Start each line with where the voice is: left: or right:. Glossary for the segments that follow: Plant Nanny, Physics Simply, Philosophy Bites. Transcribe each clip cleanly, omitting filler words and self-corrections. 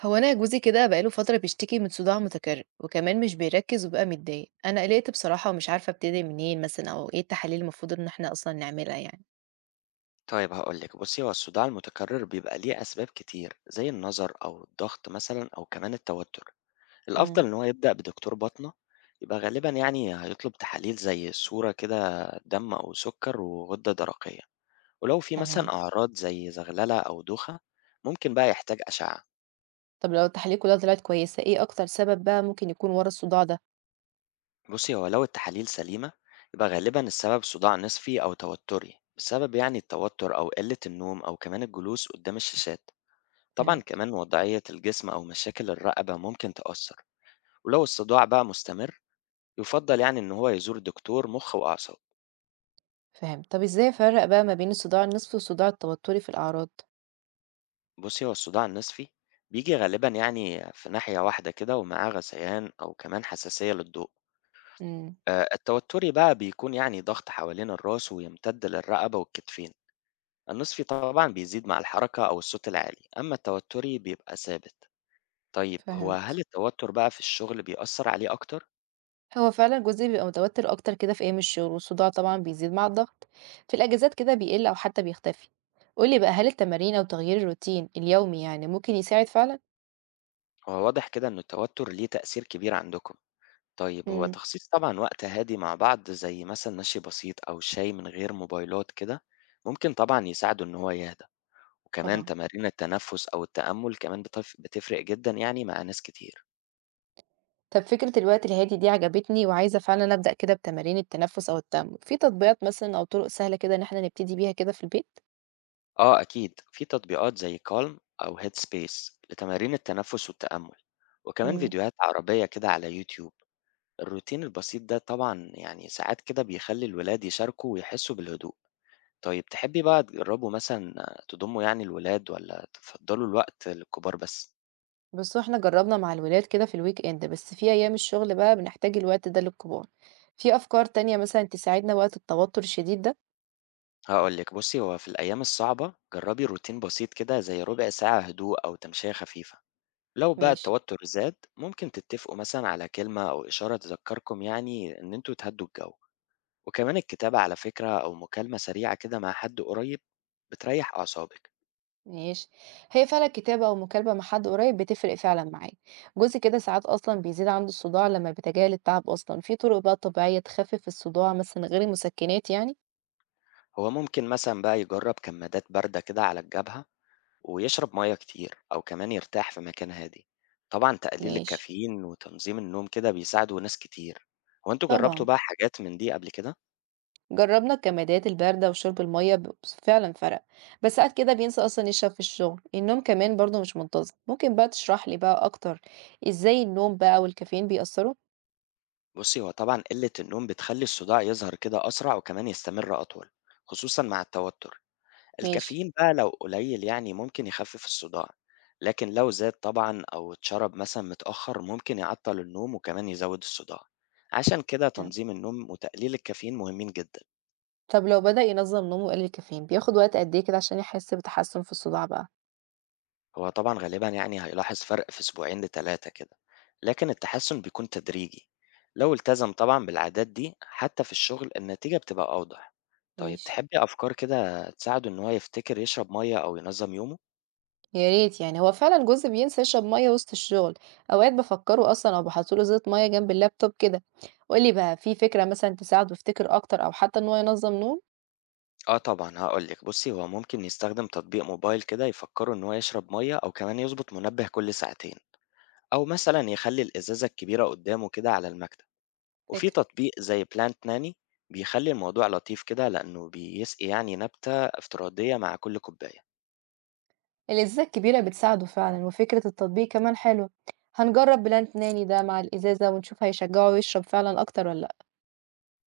right: هو أنا جوزي كده بقاله فترة بيشتكي من صداع متكرر وكمان مش بيركز وبقى متضايق. أنا قلقت بصراحة ومش عارفة أبتدي منين مثلا أو إيه التحاليل المفروض إن إحنا أصلا نعملها يعني.
left: طيب هقول لك، بصي، هو الصداع المتكرر بيبقى ليه أسباب كتير زي النظر أو الضغط مثلا أو كمان التوتر.
right: امم.
left: الأفضل إن هو يبدأ بدكتور باطنة، يبقى غالبا يعني هيطلب تحاليل زي صورة كده دم أو سكر وغدة درقية، ولو في
right: تمام.
left: مثلا أعراض زي زغللة أو دوخة ممكن بقى يحتاج أشعة.
right: طب لو التحاليل كلها طلعت كويسة، ايه اكتر سبب بقى ممكن يكون ورا الصداع ده؟
left: بصي، هو لو التحاليل سليمة يبقى غالبا السبب صداع نصفي أو توتري بسبب يعني التوتر أو قلة النوم أو كمان الجلوس قدام الشاشات. طبعا
right: فاهم.
left: كمان وضعية الجسم أو مشاكل الرقبة ممكن تأثر، ولو الصداع بقى مستمر يفضل يعني إن هو يزور دكتور مخ وأعصاب.
right: فاهم. طب ازاي افرق بقى ما بين الصداع النصفي والصداع التوتري في الاعراض؟
left: بصي، هو الصداع النصفي بيجي غالبا يعني في ناحية واحدة كده ومعاه غثيان أو كمان حساسية للضوء.
right: امم.
left: آه، التوتري بقى بيكون يعني ضغط حوالين الراس ويمتد للرقبة والكتفين. النصفي طبعا بيزيد مع الحركة أو الصوت العالي، أما التوتري بيبقى ثابت. طيب هو هل
right: فهمت.
left: التوتر بقى في الشغل بيأثر عليه أكتر؟
right: هو فعلا جزء بيبقى متوتر أكتر كده في أيام الشغل، والصداع طبعا بيزيد مع الضغط. في الأجازات كده بيقل أو حتى بيختفي. قولي بقى، هل التمارين أو تغيير الروتين اليومي يعني ممكن يساعد فعلا؟
left: هو واضح كده إن التوتر ليه تأثير كبير عندكم. طيب، هو
right: امم.
left: تخصيص طبعًا وقت هادي مع بعض زي مثلًا مشي بسيط أو شاي من غير موبايلات كده، ممكن طبعًا يساعده إن هو يهدى، وكمان
right: طبعا.
left: تمارين التنفس أو التأمل كمان بتفرق جدًا يعني مع ناس كتير.
right: طب فكرة الوقت الهادي دي عجبتني وعايزة فعلا أبدأ كده بتمارين التنفس أو التأمل. في تطبيقات مثلا أو طرق سهلة كده إن احنا نبتدي بيها كده في البيت؟
left: آه أكيد، في تطبيقات زي calm أو headspace لتمارين التنفس والتأمل، وكمان
right: امم.
left: فيديوهات عربية كده على يوتيوب. الروتين البسيط ده طبعًا يعني ساعات كده بيخلي الولاد يشاركوا ويحسوا بالهدوء. طيب تحبي بقى تجرّبوا مثلًا تضمّوا يعني الولاد والّا تفضّلوا الوقت للكبار بس؟
right: بصوا، احنا جربنا مع الولاد كده في الويك إند، بس في أيام الشغل بقى بنحتاج الوقت ده للكبار. في أفكار تانية مثلا تساعدنا وقت التوتر الشديد ده؟
left: هاقول لِك، بُصّي، هو في الأيام الصعبة جرّبي روتين بسيط كده زي ربع ساعة هدوء أو تمشية خفيفة، لو بقى
right: ماشي.
left: التوتر زاد ممكن تتفقوا مثلًا على كلمة أو إشارة تذكّركم يعني إن أنتم تهدّوا الجو، وكمان الكتابة على فكرة أو مكالمة سريعة كده مع حد قريب بتريّح أعصابِك.
right: ماشي. هي فعلا كتابة أو مكالمة مع حد قريب بتفرق فعلا معاه. جزء كده ساعات أصلا بيزيد عنده الصداع لما بيتجاهل التعب أصلا. في طرق بقى طبيعية تخفف الصداع مثلا غير المسكنات يعني؟
left: هو ممكن مثلًا بقى يجرّب كمادات باردة كده على الجبهة ويشرب مَيّة كتير أو كمان يرتاح في مكان هادي. طبعًا تقليل
right: ماشي.
left: الكافيين وتنظيم النوم كده بيساعدوا ناس كتير. هو أنتم جرّبتوا
right: طبعا.
left: بقى حاجات من دي قبل كده؟
right: جربنا الكمادات الباردة وشرب المية بس فعلا فرق. بس ساعات كده بينسى أصلا يشرب في الشغل. النوم كمان برضه مش منتظم. ممكن بقى تشرح لي بقى أكتر إزاي النوم بقى والكافيين بيأثروا؟
left: بُصّي، هو طبعًا قلة النوم بتخلّي الصداع يظهر كده أسرع وكمان يستمر أطول، خصوصًا مع التوتر.
right: ماشي.
left: الكافيين بقى لو قليل يعني ممكن يخفف الصداع، لكن لو زاد طبعًا أو اتشرب مثلًا متأخر ممكن يعطّل النوم وكمان يزوّد الصداع. عشان كده
right: يعني.
left: تنظيم النوم وتقليل الكافيين مهمين جدًا.
right: طب لو بدأ ينظم نومه وقلل الكافيين، بياخد وقت قد إيه كده عشان يحس بتحسن في الصداع بقى؟
left: هو طبعًا غالبًا يعني هيلاحظ فرق في أسبوعين ل3 كده، لكن التحسن بيكون تدريجي، لو التزم طبعًا بالعادات دي حتى في الشغل النتيجة بتبقى أوضح. طيب
right: ماشي.
left: تحبي أفكار كده تساعده إن هو يفتكر يشرب مَيّة أو ينظم يومه؟
right: يا ريت، يعني هو فعلا جوزي بينسى يشرب ميه وسط الشغل. اوقات بفكره اصلا او بحط له ازازه ميه جنب اللابتوب كده. قولي بقى، في فكره مثلا تساعده يفتكر اكتر او حتى ان هو ينظم نوم؟
left: آه طبعًا، هاقول لِك، بُصّي، هو ممكن يستخدم تطبيق موبايل كده يفكره إن هو يشرب مَيّة أو كمان يضبط منبه كل ساعتين، أو مثلًا يخلّي الإزازة الكبيرة قدامه كده على المكتب. وفي
right: فكره.
left: تطبيق زي Plant Nanny بيخلّي الموضوع لطيف كده، لإنه بيسقي يعني نبتة افتراضية مع كل كوباية.
right: الازازه الكبيره بتساعده فعلا وفكره التطبيق كمان حلوه. هنجرب بلان ناني ده مع الازازه ونشوف هيشجعه يشرب فعلا اكتر ولا لا.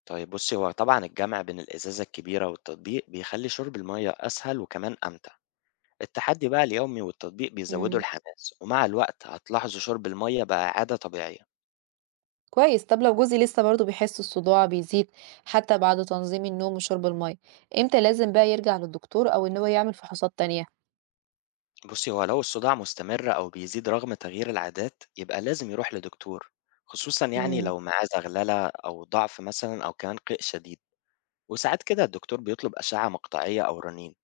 left: طيب بُصّي، هو طبعًا الجمع بين الإزازة الكبيرة والتطبيق بيخلّي شرب المَيّة أسهل وكمان أمتع. التحدّي بقى اليومي والتطبيق بيزوّدوا
right: امم.
left: الحماس، ومع الوقت هتلاحظوا شرب المَيّة بقى عادة طبيعية.
right: كويس. طب لو جوزي لسه برضه بيحس الصداع بيزيد حتى بعد تنظيم النوم وشرب الميه، امتى لازم بقى يرجع للدكتور او ان هو يعمل فحوصات تانية؟
left: بُصّي، هو لو الصداع مستمر أو بيزيد رغم تغيير العادات، يبقى لازم يروح لدكتور، خصوصًا يعني
right: امم.
left: لو معاه زغللة أو ضعف مثلًا أو كمان قيء شديد. وساعات كده الدكتور بيطلب أشعة مقطعية أو رنين،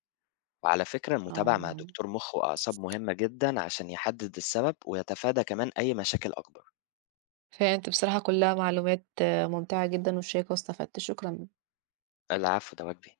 left: وعلى فكرة المتابعة مع
right: اه.
left: دكتور مخ وأعصاب مهمة جدا عشان يحدد السبب ويتفادى كمان أي مشاكل أكبر.
right: فهمت، بصراحة كلّها معلومات ممتعة جدًا وشيّقة واستفدت، شكرًا.
left: العفو، ده واجبي.